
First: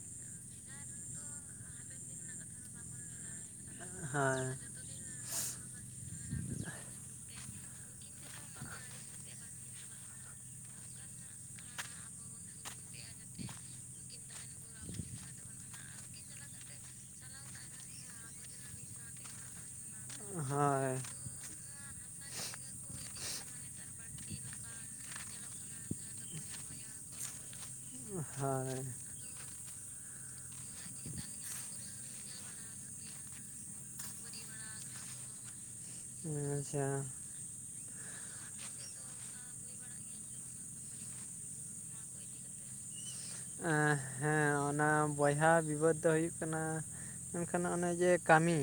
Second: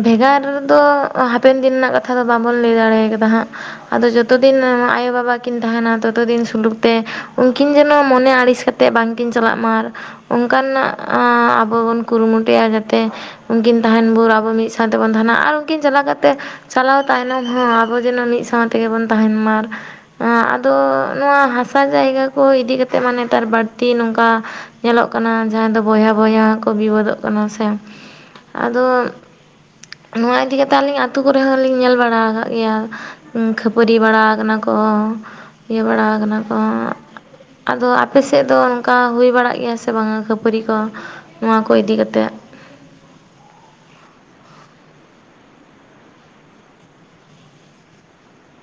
Speaker 1: ᱵᱷᱮᱜᱟᱨ ᱫᱚ᱾ ᱦᱟᱯᱮᱱ ᱫᱤᱱ ᱨᱮᱱᱟ-ᱜ ᱠᱟᱛᱷᱟ ᱫᱚ᱾ ᱵᱟᱵᱚᱱ ᱞᱟᱹᱭ ᱫᱟᱲᱮᱸ ᱠᱟᱫᱟ᱾ ᱦᱟᱸᱜ ᱟᱫᱚ ᱡᱚᱛᱚ
Speaker 2: ᱦᱳᱭ
Speaker 1: ᱫᱤᱱ ᱟᱭᱳ, ᱵᱟᱵᱟ ᱠᱤᱱ ᱛᱟᱦᱮᱸᱱᱟ᱾ ᱛᱚᱛᱚ ᱫᱤᱱ ᱥᱩᱞᱩᱠ ᱛᱮ ᱩᱱᱠᱤᱱ ᱡᱮᱱᱚ ᱢᱚᱱᱮ ᱟᱹᱲᱤᱸᱥ ᱠᱟᱛᱮᱜ᱾ ᱵᱟᱝ ᱠᱤᱱ ᱪᱟᱞᱟᱜ ᱢᱟ᱾ ᱚᱱᱠᱟᱱᱟ-ᱜ ᱟᱵᱚ ᱵᱚᱱ ᱠᱩᱨᱩ ᱢᱩᱴᱩᱼᱭᱟ᱾ ᱡᱟᱛᱮ ᱩᱱᱠᱤᱱ ᱛᱟᱦᱮᱸᱱ ᱵᱷᱽᱳᱨ ᱟᱵᱚ ᱢᱤᱫ ᱥᱟᱶ ᱛᱮᱵᱚᱱ ᱛᱟᱦᱮᱸᱱᱟ ᱾ ᱟᱨ ᱩᱱᱠᱤᱱ ᱪᱟᱞᱟᱣ ᱠᱟᱛᱮ ᱪᱟᱞᱟᱣ ᱛᱟᱭᱱᱚᱢ ᱦᱚᱸ ᱟᱵᱚ ᱡᱮᱱᱚ, ᱢᱤᱫ ᱥᱟᱶ ᱛᱮᱜᱮ ᱵᱚᱱ ᱛᱟᱦᱮᱸᱱ ᱢᱟ᱾ ᱟᱫᱚ
Speaker 2: ᱦᱳᱭ
Speaker 1: ᱱᱚᱣᱟ ᱦᱟᱥᱟ ᱡᱟᱭᱜᱟ ᱠᱚ᱾ ᱤᱫᱤ ᱠᱟᱛᱮᱫ ᱢᱟ ᱾ᱱᱮᱛᱟᱨ ᱵᱟᱹᱲᱛᱤ ᱱᱚᱝᱠᱟ᱾ ᱧᱮᱞᱚᱜ ᱠᱟᱱᱟ᱾ ᱡᱟᱦᱟᱸᱭ ᱫᱚ ᱵᱚᱭᱦᱟ - ᱵᱚᱭᱦᱟ ᱦᱚᱸᱠᱚ ᱵᱤᱵᱟᱹᱫᱚᱜ ᱠᱟᱱᱟ ᱾ ᱥᱮ
Speaker 2: ᱦᱳᱭ
Speaker 1: ᱟᱫᱚ ᱱᱚᱣᱟ ᱤᱫᱤ ᱠᱟᱛᱮ, ᱟᱹᱞᱤᱧ ᱟᱹᱛᱩ ᱠᱚᱨᱮ ᱦᱚᱸᱞᱤᱧ ᱧᱮᱞ ᱵᱟᱲᱟ ᱠᱟᱜ ᱜᱮᱭᱟ᱾ ᱠᱷᱟᱹᱯᱟᱹᱨᱤ ᱵᱟᱲᱟᱣ ᱠᱟᱱᱟ ᱠᱚ ᱾ ᱤᱭᱟᱹ ᱵᱟᱲᱟᱣ ᱠᱟᱱᱟ ᱠᱚ᱾
Speaker 2: ᱟᱪᱪᱷᱟ
Speaker 1: ᱟᱫᱚ ᱟᱯᱮ ᱥᱮᱫ ᱫᱚ ᱾ ᱚᱱᱠᱟ ᱦᱩᱭ ᱵᱟᱲᱟᱜ ᱜᱮᱭᱟ ᱥᱮ ᱵᱟᱝᱟ᱾ ᱠᱷᱟᱹᱯᱟᱹᱨᱤ ᱠᱚ ᱱᱚᱣᱟ ᱠᱚ ᱤᱫᱤ ᱠᱟᱛᱮᱫ?
Speaker 2: ᱮᱸ ᱦᱮᱸ ᱚᱱᱟ ᱵᱚᱭᱦᱟ ᱵᱤᱵᱟᱹᱫᱽ ᱫᱚ ᱦᱩᱭᱩ-ᱜ ᱠᱟᱱᱟ᱾ ᱢᱮᱱᱠᱷᱟᱱ ᱚᱱᱮ ᱡᱮ ᱠᱟᱹᱢᱤ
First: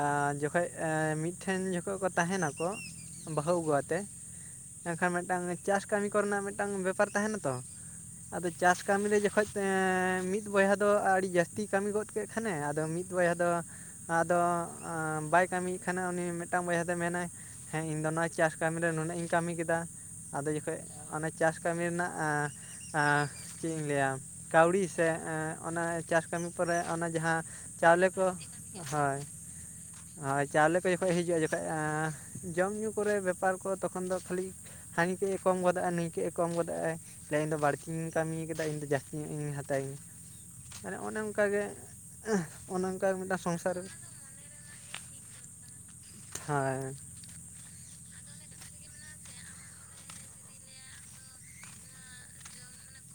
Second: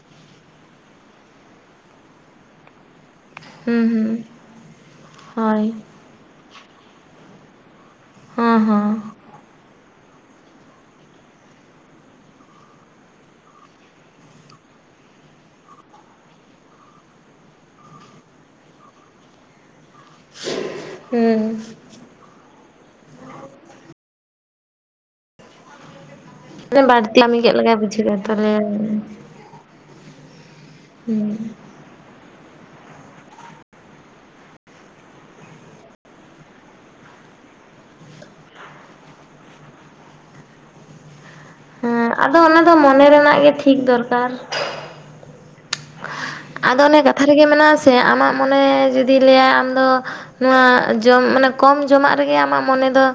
Speaker 2: ᱟᱨ ᱡᱚᱠᱷᱚᱡ ᱮᱸ ᱢᱤᱫᱴᱷᱮᱱ ᱡᱚᱠᱷᱚᱱ ᱠᱚ ᱛᱟᱦᱮᱱᱟᱠᱚ᱾ ᱵᱟᱦᱩ ᱟᱹᱜᱩ
Speaker 1: ᱦᱩᱸ
Speaker 2: ᱠᱟᱛᱮ
Speaker 1: ᱦᱩᱸ
Speaker 2: ᱾ ᱮᱱᱠᱷᱟᱱ ᱢᱤᱫᱴᱟᱝ
Speaker 1: ᱦᱳᱭ
Speaker 2: ᱪᱟᱥ ᱠᱟᱹᱢᱤ ᱠᱚᱨᱮᱱᱟ-ᱜ ᱢᱤᱫᱴᱟᱝ ᱵᱮᱯᱟᱨ ᱛᱟᱦᱮᱱᱟ ᱛᱚ᱾ ᱟᱫᱚ
Speaker 1: ᱦᱮᱸ
Speaker 2: ᱪᱟᱥ ᱠᱟᱹᱢᱤ ᱨᱮ ᱡᱚᱠᱷᱚᱱ ᱢᱤᱫ ᱵᱚᱭᱦᱟ ᱫᱚ, ᱟᱹᱰᱤ ᱡᱟᱹᱥᱛᱤᱭ ᱠᱟᱹᱢᱤ ᱜᱚᱫ ᱠᱮᱫ ᱠᱷᱟᱱᱮ᱾ ᱟᱫᱚ ᱢᱤᱫ ᱵᱚᱭᱦᱟ ᱫᱚ ᱟᱫᱚ ᱵᱟᱭ ᱠᱟᱹᱢᱤᱭᱮᱫ ᱠᱷᱟᱱ ᱾ᱩᱱᱤ ᱢᱤᱫᱴᱟᱝ ᱵᱚᱭᱦᱟ ᱫᱚᱭ ᱢᱮᱱᱟᱭ᱾ ᱦᱮᱸ ᱤᱧ ᱫᱚ ᱱᱚᱣᱟ ᱪᱟᱥ ᱠᱟᱹᱢᱤᱨᱮ ᱱᱩᱱᱟᱹᱜ ᱤᱧ ᱠᱟᱹᱢᱤ ᱠᱮᱫᱟ᱾ ᱟᱫᱚ ᱡᱚᱠᱷᱚᱱ ᱚᱱᱮ
Speaker 1: ᱦᱮᱸ
Speaker 2: ᱪᱟᱥ ᱠᱟᱹᱢᱤ ᱨᱮᱱᱟ-ᱜ ᱪᱮᱫ ᱤᱧ ᱞᱟᱹᱭᱟ᱾ ᱠᱟᱹᱣᱰᱤ ᱥᱮ ᱚᱱᱟ ᱪᱟᱥ ᱠᱟᱹᱢᱤ ᱛᱟᱨᱯᱚᱨᱮ
Speaker 1: ᱦᱩᱸ
Speaker 2: ᱚᱱᱟ
Speaker 1: ᱵᱟᱹᱲᱛᱤ
Speaker 2: ᱡᱟᱦᱟᱸ
Speaker 1: ᱠᱟᱹᱢᱤ ᱠᱮᱫ ᱞᱮᱠᱟᱭ
Speaker 2: ᱪᱟᱣᱞᱮ
Speaker 1: ᱵᱩᱡᱷᱟᱹᱜᱼᱟ
Speaker 2: ᱠᱚ
Speaker 1: ᱛᱟᱦᱚᱞᱮ
Speaker 2: ᱦᱳᱭ ᱟᱨ ᱪᱟᱣᱞᱮ ᱠᱚ ᱡᱚᱠᱷᱚᱡ ᱦᱤᱡᱩᱜᱼᱟ᱾
Speaker 1: ᱦᱩᱸ
Speaker 2: ᱡᱚᱠᱷᱚᱡ ᱡᱚᱢᱼᱧᱩ ᱠᱚᱨᱮ ᱵᱮᱯᱟᱨ ᱠᱚ᱾ ᱛᱚᱠᱷᱚᱱ ᱫᱚ ᱠᱷᱟᱽᱹᱞᱤ ᱦᱟᱹᱱᱤ ᱠᱟᱹᱡ ᱮᱸ ᱠᱚᱢ ᱜᱚᱫᱚᱜ ᱟᱭ᱾ ᱱᱩᱭ ᱠᱟᱹᱡ ᱮᱸ ᱠᱚᱢ ᱜᱚᱫᱚᱜ-ᱟᱭ᱾ ᱞᱟᱹᱭᱟᱭ ᱤᱧ ᱫᱚ ᱵᱟᱹᱲᱛᱤ ᱤᱧ ᱠᱟᱹᱢᱤ ᱟᱠᱟᱫᱟ ᱤᱧ ᱫᱚ ᱡᱟᱹᱥᱛᱤ ᱧᱚᱜ ᱤᱧ ᱦᱟᱛᱟᱣᱤᱧᱟᱹ᱾ ᱢᱟᱱᱮ ᱚᱱᱮ ᱚᱱᱠᱟ ᱚᱱᱠᱟᱜᱮ
Speaker 1: ᱦᱮᱸ ᱟᱫᱚ ᱚᱱᱟ ᱫᱚ
Speaker 2: ᱚᱱᱮ
Speaker 1: ᱢᱚᱱᱮ
Speaker 2: ᱚᱱᱠᱟ
Speaker 1: ᱨᱮᱱᱟᱜ
Speaker 2: ᱢᱤᱫᱴᱟᱱ
Speaker 1: ᱜᱮ
Speaker 2: ᱥᱚᱨᱠᱟᱨᱼᱼ
Speaker 1: ᱴᱷᱤᱠ ᱫᱚᱨᱠᱟᱨ
Speaker 2: ᱦᱟᱴ
Speaker 1: ᱟᱫᱚ ᱚᱱᱮ ᱠᱟᱛᱷᱟ ᱨᱮᱜᱮ ᱢᱮᱱᱟᱜᱼᱟ ᱥᱮ ᱟᱢᱟᱜ ᱢᱚᱱᱮ ᱡᱩᱫᱤ ᱞᱟᱹᱭᱼᱟ ᱟᱢᱫᱚ ᱱᱚᱶᱟ ᱡᱚᱢ ᱢᱟᱱᱮ ᱠᱚᱢ ᱡᱚᱢᱟᱜ ᱨᱮᱜᱮ ᱟᱢᱟᱜ ᱢᱚᱱᱮ ᱫᱚ